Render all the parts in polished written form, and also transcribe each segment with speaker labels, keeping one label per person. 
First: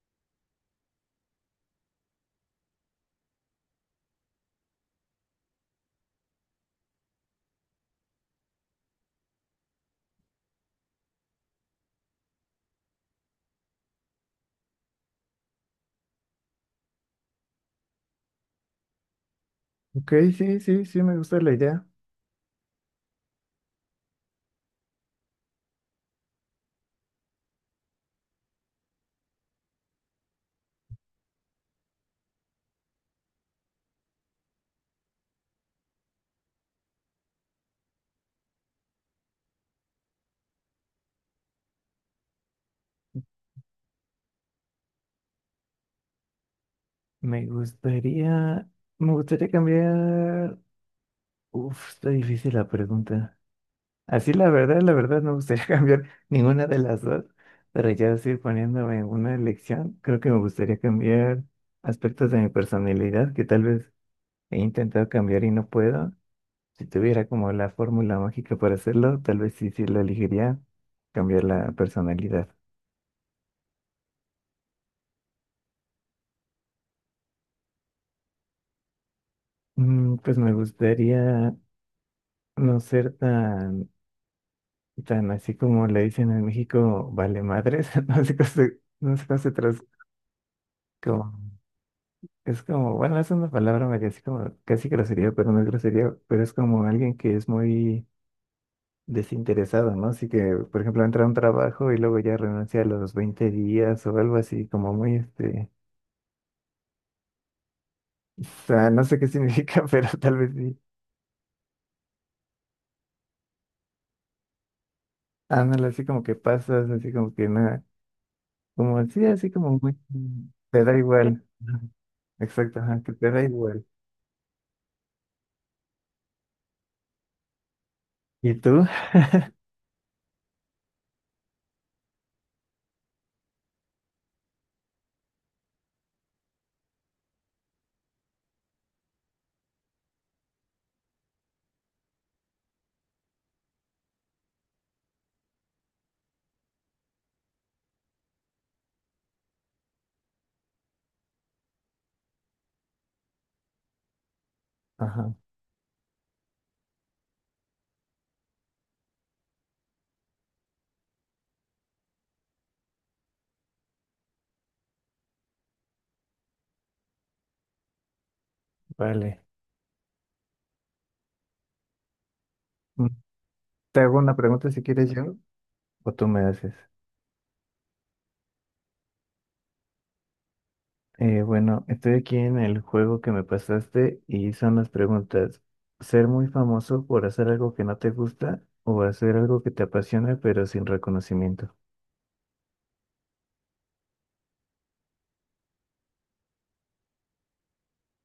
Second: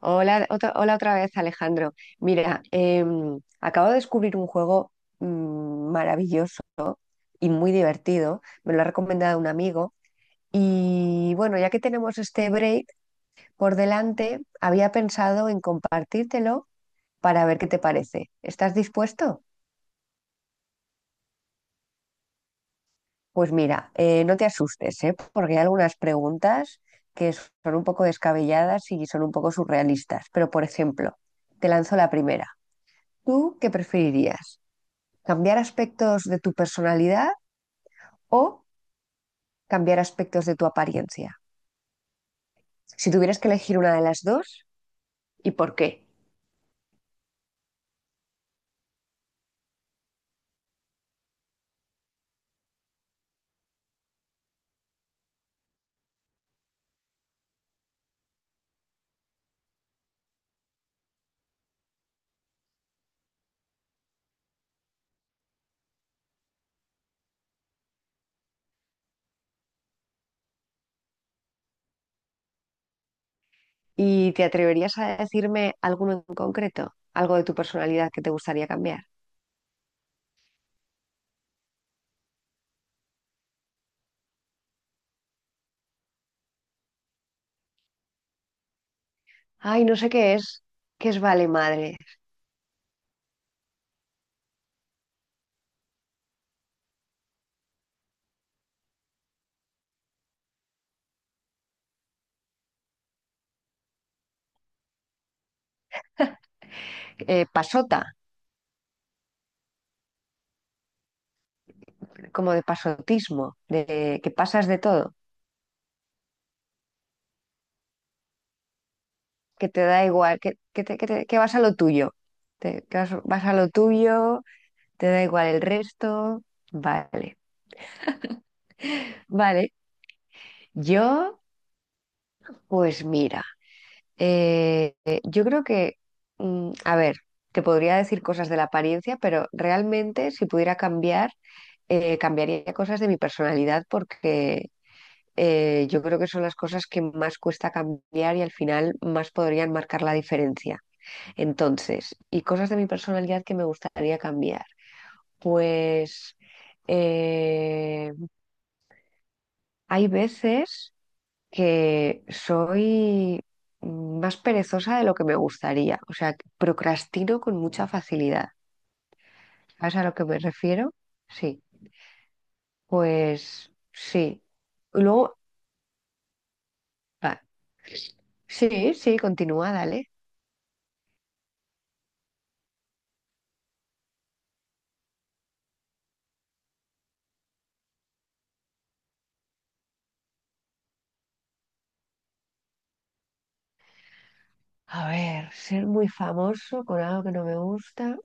Speaker 1: Hola otra vez, Alejandro. Mira, acabo de descubrir un juego maravilloso y muy divertido. Me lo ha recomendado un amigo. Y bueno, ya que tenemos este break por delante, había pensado en compartírtelo para ver qué te parece. ¿Estás dispuesto?
Speaker 2: Ok, sí, sí, sí, me gusta la idea.
Speaker 1: Pues mira, no te asustes, ¿eh? Porque hay algunas preguntas que son un poco descabelladas y son un poco surrealistas. Pero, por ejemplo, te lanzo la primera. ¿Tú qué preferirías? ¿Cambiar aspectos de tu personalidad o cambiar aspectos de tu apariencia? Si tuvieras que elegir una de las dos, ¿y por qué?
Speaker 2: Me gustaría, me gustaría cambiar. Uf, está difícil la pregunta. Así la verdad, no me gustaría cambiar ninguna de las dos, pero ya estoy poniéndome en una elección. Creo que me gustaría cambiar aspectos de mi personalidad que tal vez he intentado cambiar y no puedo. Si tuviera como la fórmula mágica para hacerlo, tal vez sí, sí la elegiría, cambiar la personalidad.
Speaker 1: ¿Y te atreverías a decirme alguno en concreto? ¿Algo de tu personalidad que te gustaría cambiar?
Speaker 2: Pues me gustaría no ser tan así como le dicen en México, vale madres, no sé cómo se,
Speaker 1: Ay, no sé qué es. ¿Qué es vale
Speaker 2: como-
Speaker 1: madre?
Speaker 2: es como, bueno, es una palabra medio así como casi grosería, pero no es grosería, pero es como alguien que es muy desinteresado, ¿no? Así que, por ejemplo, entra a un trabajo y luego ya renuncia a los 20 días o algo así, como muy este,
Speaker 1: Pasota,
Speaker 2: o sea, no sé qué significa, pero tal vez sí.
Speaker 1: como de pasotismo, de que pasas de todo,
Speaker 2: Ah, ándale, así como que pasas, así como que nada, como sí, así
Speaker 1: que
Speaker 2: como
Speaker 1: te
Speaker 2: muy,
Speaker 1: da igual,
Speaker 2: te da
Speaker 1: que
Speaker 2: igual.
Speaker 1: vas a lo
Speaker 2: Ajá,
Speaker 1: tuyo,
Speaker 2: exacto,
Speaker 1: que
Speaker 2: ajá,
Speaker 1: vas,
Speaker 2: que te da
Speaker 1: vas a lo
Speaker 2: igual.
Speaker 1: tuyo, te da igual el resto. Vale,
Speaker 2: ¿Y tú?
Speaker 1: vale. Yo, pues mira, yo creo que, a ver, te podría decir cosas de la apariencia, pero realmente si pudiera cambiar, cambiaría cosas de mi personalidad porque yo creo que son las cosas que más cuesta cambiar y al final más podrían marcar la diferencia. Entonces, y cosas de mi personalidad que me gustaría cambiar.
Speaker 2: Ajá,
Speaker 1: Pues eh, hay veces que soy más perezosa de lo que me gustaría, o sea, que procrastino con mucha facilidad.
Speaker 2: vale.
Speaker 1: ¿Sabes a lo que me refiero? Sí,
Speaker 2: Mm,
Speaker 1: pues
Speaker 2: Te hago una
Speaker 1: sí.
Speaker 2: pregunta si quieres yo
Speaker 1: Luego,
Speaker 2: o tú me haces.
Speaker 1: ah, sí, sí, continúa, dale.
Speaker 2: Bueno, estoy aquí en el juego que me pasaste y son las preguntas. ¿Ser muy famoso por hacer algo que no te gusta o hacer algo que te apasiona pero sin reconocimiento?
Speaker 1: A ver, ser muy famoso con algo que no me gusta.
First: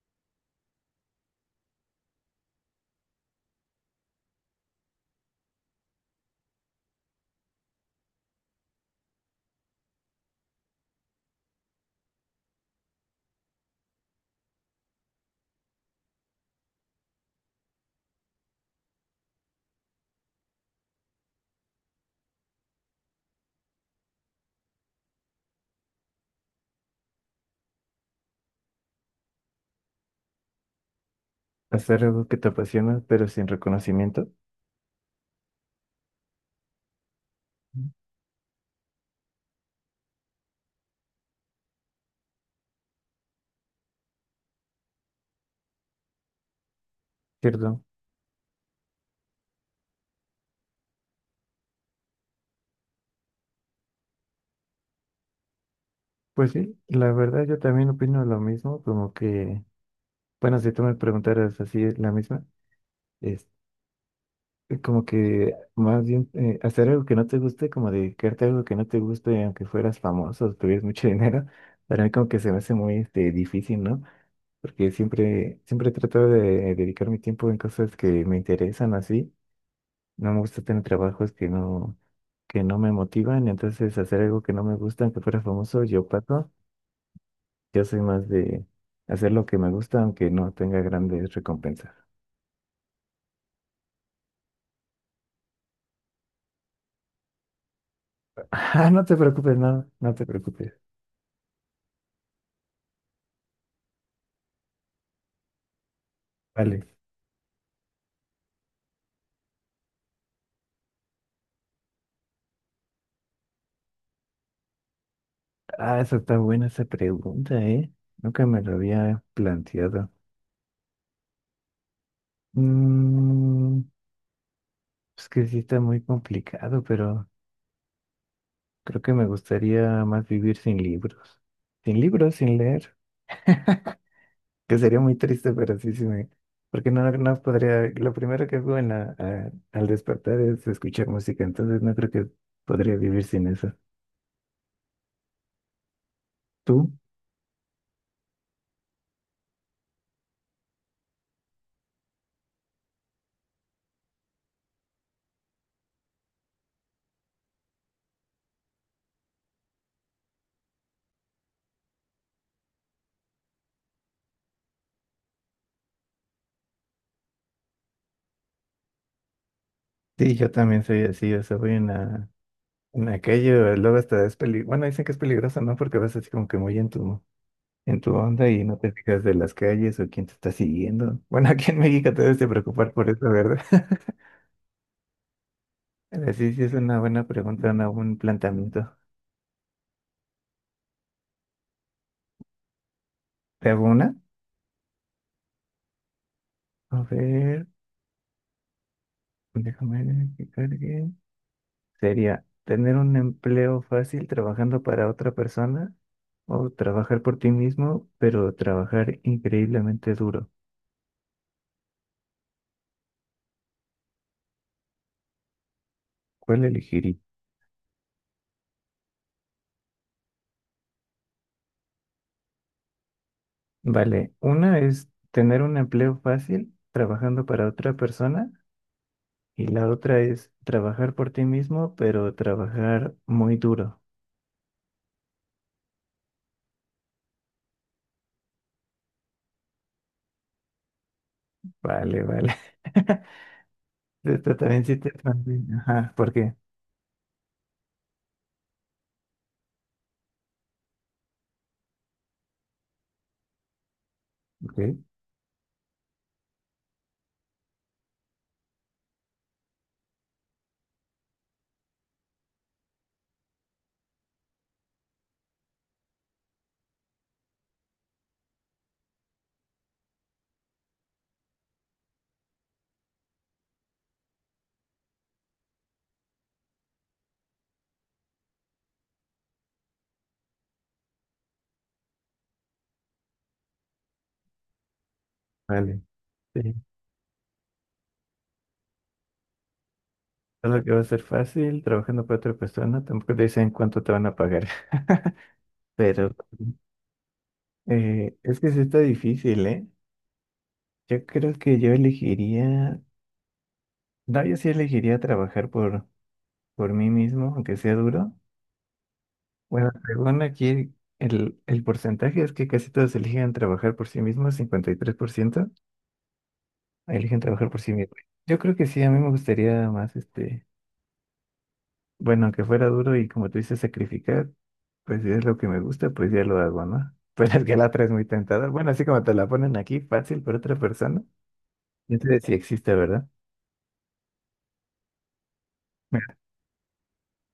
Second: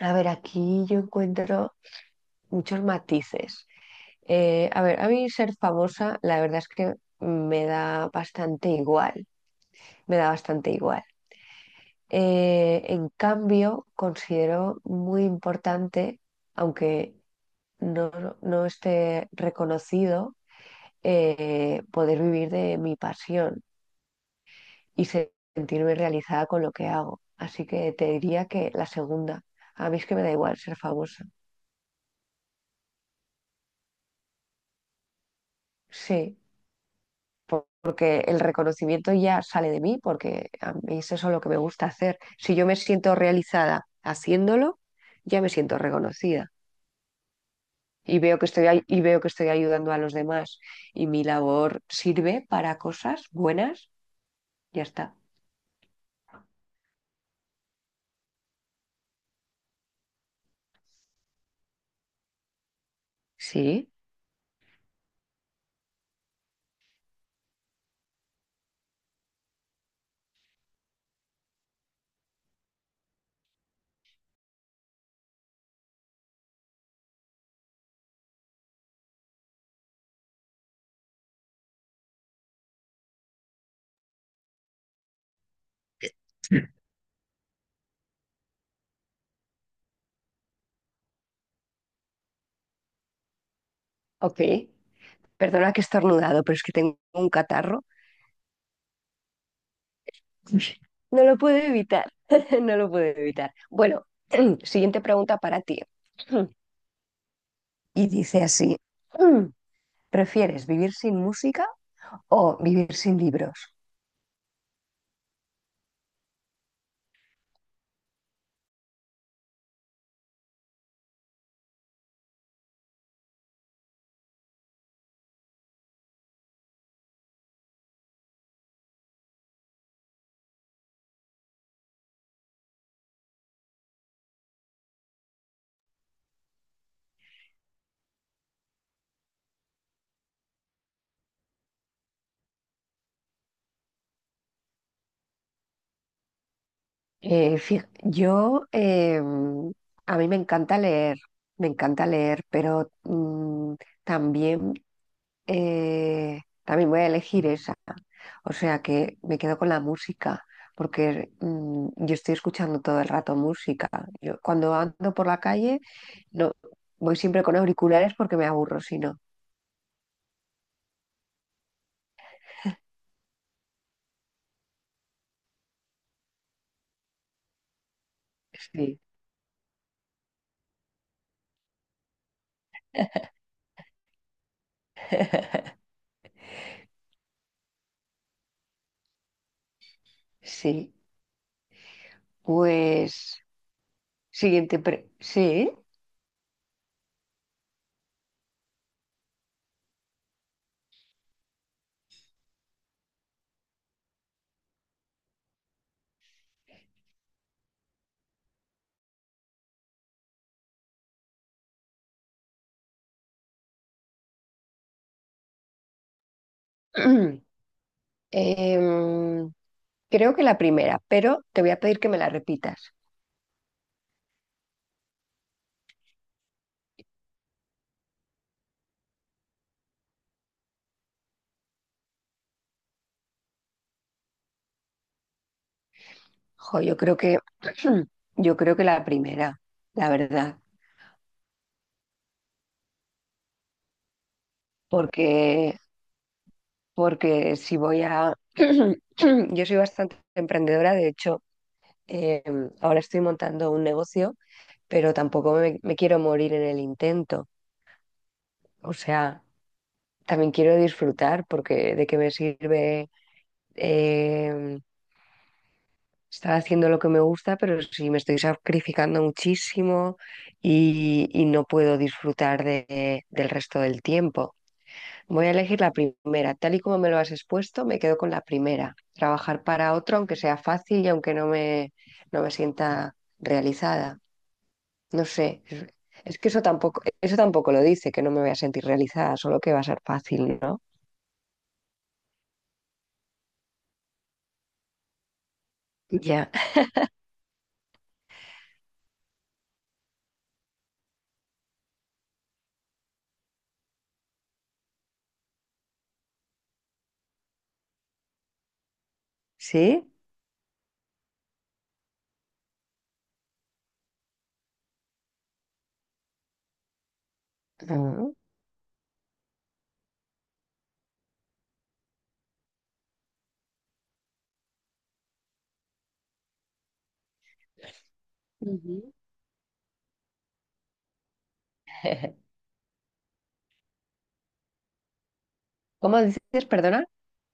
Speaker 1: A ver, aquí yo encuentro muchos matices. A ver, a mí ser famosa, la verdad es que me da bastante igual, me da bastante igual. En cambio, considero muy importante, aunque no, no esté reconocido, poder vivir de mi pasión y sentirme realizada con lo que hago. Así que te diría que la segunda. A mí es que me da igual ser famosa.
Speaker 2: Hacer algo que te apasiona pero sin reconocimiento.
Speaker 1: Sí,
Speaker 2: Ujú.
Speaker 1: porque el reconocimiento ya sale de mí, porque a mí es eso lo que me gusta hacer. Si yo me siento realizada haciéndolo, ya me siento reconocida.
Speaker 2: Cierto.
Speaker 1: Y veo que estoy, y veo que estoy ayudando a los demás y mi labor sirve para cosas buenas, ya está.
Speaker 2: Pues sí, la verdad yo también opino lo mismo, como que, bueno, si tú me preguntaras así la misma,
Speaker 1: Sí,
Speaker 2: como que más bien hacer algo que no te guste, como dedicarte a algo que no te guste, aunque fueras famoso, tuvieras mucho dinero, para mí como que se me hace muy este, difícil, ¿no? Porque siempre, siempre trato de dedicar mi tiempo en cosas que me interesan así. No me gusta tener trabajos que no me motivan, entonces hacer algo que no me gusta, aunque fuera famoso, yo paso. Yo soy más de hacer lo que me gusta, aunque no tenga grandes recompensas.
Speaker 1: ok. Perdona que he estornudado, pero es que tengo un catarro.
Speaker 2: Ah, no te preocupes, no, no te preocupes.
Speaker 1: No lo puedo evitar, no lo puedo evitar. Bueno, siguiente pregunta para ti.
Speaker 2: Vale.
Speaker 1: Y dice así, ¿prefieres vivir sin música o vivir sin libros?
Speaker 2: Ah, esa está buena esa pregunta, ¿eh? Nunca me lo había planteado. Mm, es que sí está muy complicado, pero creo que me gustaría más vivir sin libros. Sin libros, sin leer, que sería muy triste, pero sí, sí me... Porque no, no podría... Lo primero que hago al despertar es escuchar música, entonces no creo que podría vivir sin eso. ¿Tú?
Speaker 1: Yo, a mí me encanta leer, pero también, también voy a elegir esa. O sea que me quedo con la música, porque yo estoy escuchando todo el rato música. Yo cuando ando por la calle, no, voy siempre con auriculares porque me aburro, si no.
Speaker 2: Sí, yo también soy así, o sea, voy en aquello, luego hasta es bueno, dicen que es peligroso, ¿no? Porque vas así como que muy entusiasmado en tu onda y no te
Speaker 1: Sí,
Speaker 2: fijas de las calles o quién te está siguiendo. Bueno, aquí en México te debes de preocupar por eso, ¿verdad? Pero sí, sí es una buena pregunta, una, un buen planteamiento.
Speaker 1: sí. Pues,
Speaker 2: ¿Te hago una?
Speaker 1: sí.
Speaker 2: A ver, déjame ver que cargue. Sería tener un empleo fácil trabajando para otra persona o trabajar por ti mismo, pero trabajar increíblemente duro. ¿Cuál elegiría?
Speaker 1: Em, creo que la primera, pero te voy a pedir que me la repitas.
Speaker 2: Vale, una es tener un empleo fácil trabajando para otra persona. Y la otra es trabajar por ti mismo, pero trabajar muy duro.
Speaker 1: Jo, yo creo que, yo creo que la primera, la verdad,
Speaker 2: Vale, vale. Esto también sí te... transmite.
Speaker 1: porque,
Speaker 2: Ajá, ¿por qué?
Speaker 1: porque si voy a, yo soy bastante emprendedora, de hecho, eh, ahora estoy montando un negocio,
Speaker 2: Ok,
Speaker 1: pero tampoco me quiero morir en el intento. O sea, también quiero disfrutar, porque de qué me sirve. eh, estar haciendo lo que me gusta, pero sí me estoy sacrificando muchísimo y no puedo disfrutar del resto del tiempo. Voy a elegir la primera. Tal y como me lo has expuesto, me quedo con la primera. Trabajar para otro, aunque sea fácil y aunque no me, no me sienta realizada. No sé.
Speaker 2: vale.
Speaker 1: Es que
Speaker 2: Sí.
Speaker 1: eso tampoco lo dice, que no me voy a sentir realizada, solo que va a ser fácil, ¿no?
Speaker 2: Solo que va a ser fácil, trabajando para otra persona, tampoco te dicen cuánto te van a pagar. Pero
Speaker 1: Ya.
Speaker 2: es que sí está difícil, ¿eh? Yo creo que yo elegiría, no, yo sí elegiría trabajar por mí mismo, aunque sea duro. Bueno,
Speaker 1: ¿Sí?
Speaker 2: según aquí, el porcentaje es que casi todos eligen trabajar por sí mismos, 53% eligen trabajar por sí mismos.
Speaker 1: Ah.
Speaker 2: Yo creo que sí, a mí me gustaría más, este, bueno, aunque fuera duro y como tú dices, sacrificar, pues si es lo que me gusta, pues ya lo hago, ¿no? Pero es que la otra es muy tentadora. Bueno, así
Speaker 1: Ujú.
Speaker 2: como te la ponen aquí, fácil para otra persona. Entonces sí existe, ¿verdad?
Speaker 1: ¿Cómo dices, perdona?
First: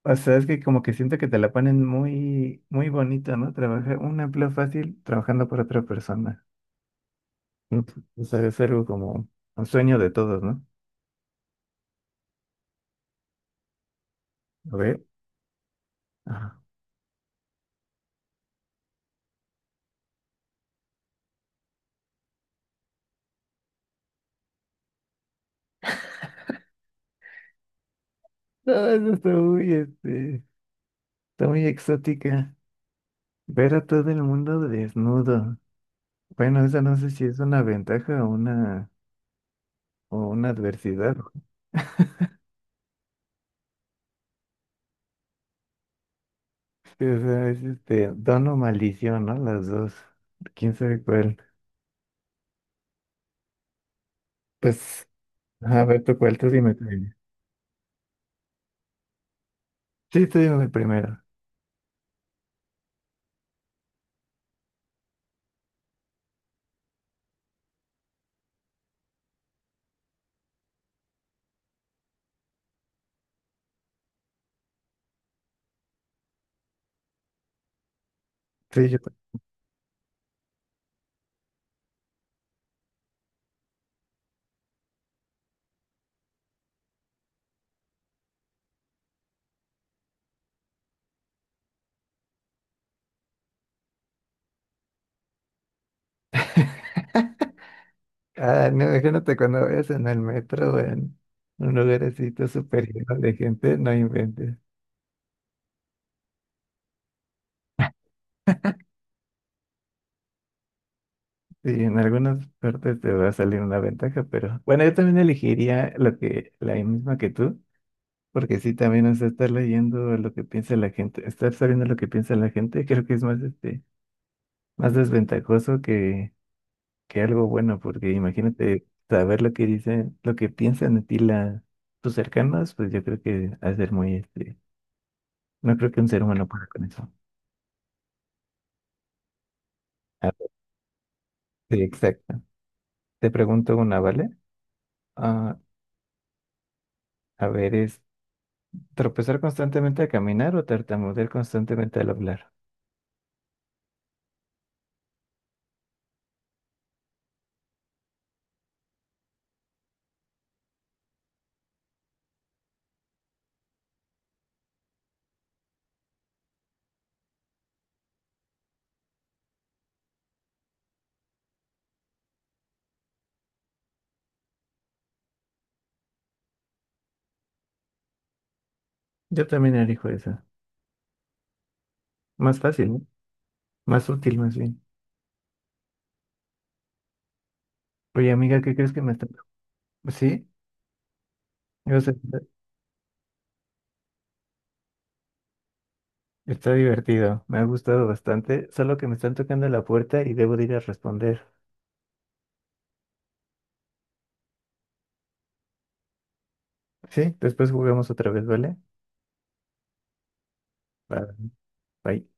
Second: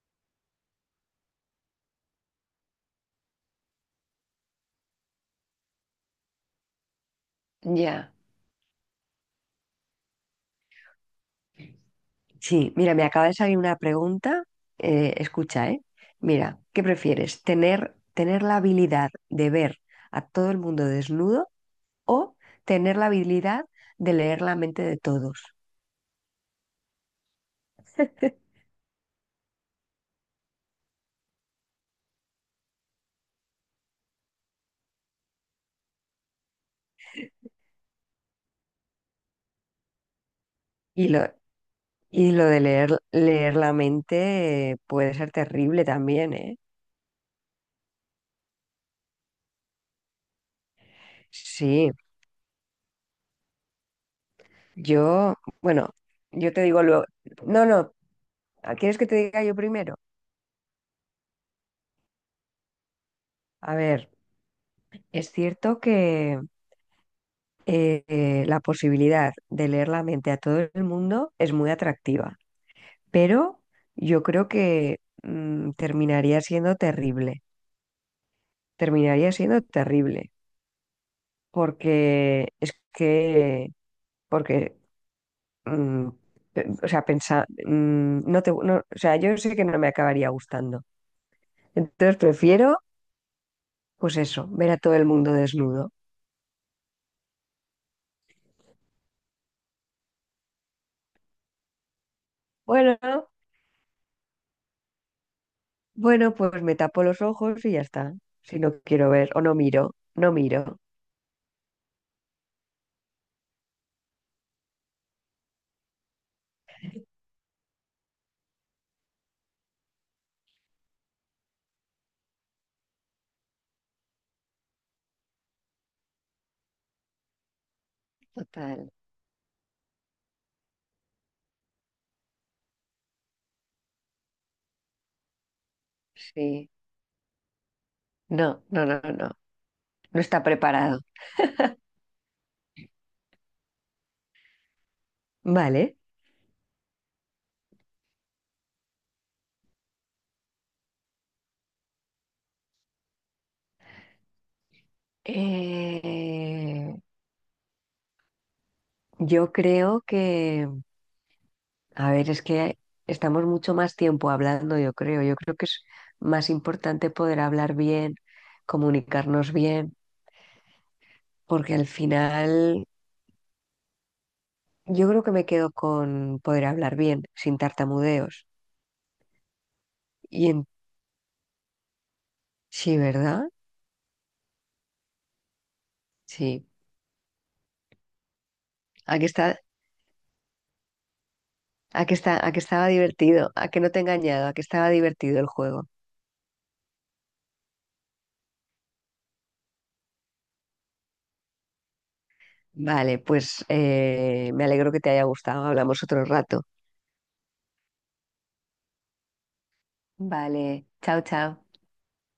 Speaker 2: O sea, es que como que siento que te la ponen muy, muy bonito, ¿no? Trabajar un empleo fácil trabajando por otra persona. No,
Speaker 1: Ya.
Speaker 2: pues, es algo como un sueño de todos, ¿no?
Speaker 1: Sí, mira, me acaba de salir una pregunta.
Speaker 2: A ver.
Speaker 1: Escucha, ¿eh?
Speaker 2: Ah.
Speaker 1: Mira, ¿qué prefieres? Tener la habilidad de ver a todo el mundo desnudo o tener la habilidad de leer la mente de todos?
Speaker 2: No, eso está muy, este, está muy exótica. Ver a todo el mundo desnudo. Bueno, esa no sé si es una ventaja o una
Speaker 1: Y
Speaker 2: adversidad.
Speaker 1: lo, y lo de leer, leer la mente puede ser terrible también, ¿eh?
Speaker 2: Sí, o sea, es este, don o maldición, ¿no? Las dos. ¿Quién sabe cuál?
Speaker 1: Sí,
Speaker 2: Pues,
Speaker 1: yo,
Speaker 2: a
Speaker 1: bueno,
Speaker 2: ver, tú cuál, tú
Speaker 1: yo te
Speaker 2: dime.
Speaker 1: digo
Speaker 2: Tú
Speaker 1: luego.
Speaker 2: dime.
Speaker 1: No, no, ¿quieres que te diga yo primero?
Speaker 2: Sí, tú dime primero.
Speaker 1: A ver, es cierto que la posibilidad de leer la mente a todo el mundo es muy atractiva, pero yo creo que mm, terminaría siendo terrible,
Speaker 2: Sí, yo.
Speaker 1: terminaría siendo terrible, porque es que, porque, mm, o sea, no te, o sea, yo sé que no me acabaría gustando, entonces prefiero, pues eso, ver a todo el mundo desnudo.
Speaker 2: Ah, no, imagínate cuando vayas en el metro o en un lugar así,
Speaker 1: Bueno,
Speaker 2: lleno de gente, no inventes.
Speaker 1: bueno, pues me tapo los ojos y ya está. Si no quiero ver, o no miro, no miro.
Speaker 2: Sí, en algunas partes te va a salir una ventaja, pero bueno, yo también elegiría lo que, la misma que tú, porque sí, también, o sea, estar leyendo lo que piensa la gente, estar sabiendo lo que piensa la gente, creo que es más, este, más desventajoso que algo bueno, porque imagínate
Speaker 1: Total.
Speaker 2: saber lo que dicen, lo que piensan de ti la, tus cercanos, pues yo creo que ha de ser muy, este, no creo que un ser humano pueda
Speaker 1: Sí,
Speaker 2: con eso.
Speaker 1: no, no, no, no, no
Speaker 2: A
Speaker 1: está
Speaker 2: ver,
Speaker 1: preparado.
Speaker 2: sí, exacto. Te pregunto una, ¿vale? Ah,
Speaker 1: Vale.
Speaker 2: a ver, ¿tropezar constantemente al caminar o tartamudear constantemente al hablar?
Speaker 1: Eh, yo creo que, a ver, es que estamos mucho más tiempo hablando, yo creo. Yo creo que es más importante poder hablar bien, comunicarnos bien, porque al final yo creo que me quedo con poder hablar bien, sin tartamudeos.
Speaker 2: Yo también elijo esa.
Speaker 1: Y en,
Speaker 2: Más fácil,
Speaker 1: sí,
Speaker 2: ¿no?
Speaker 1: ¿verdad?
Speaker 2: Más útil, más bien.
Speaker 1: Sí.
Speaker 2: Oye, amiga, ¿qué crees que me
Speaker 1: A
Speaker 2: está...
Speaker 1: que está,
Speaker 2: Sí, o
Speaker 1: a
Speaker 2: sea,
Speaker 1: que está,
Speaker 2: está
Speaker 1: a que estaba divertido, a que no te he engañado, a que estaba divertido el juego.
Speaker 2: está divertido. Me ha gustado bastante. Solo que me están tocando la puerta y debo de ir a responder.
Speaker 1: Vale, pues me alegro que te haya gustado. Hablamos otro rato.
Speaker 2: Sí, después jugamos otra vez, ¿vale?
Speaker 1: Vale,
Speaker 2: Va,
Speaker 1: chao, chao.
Speaker 2: Bye.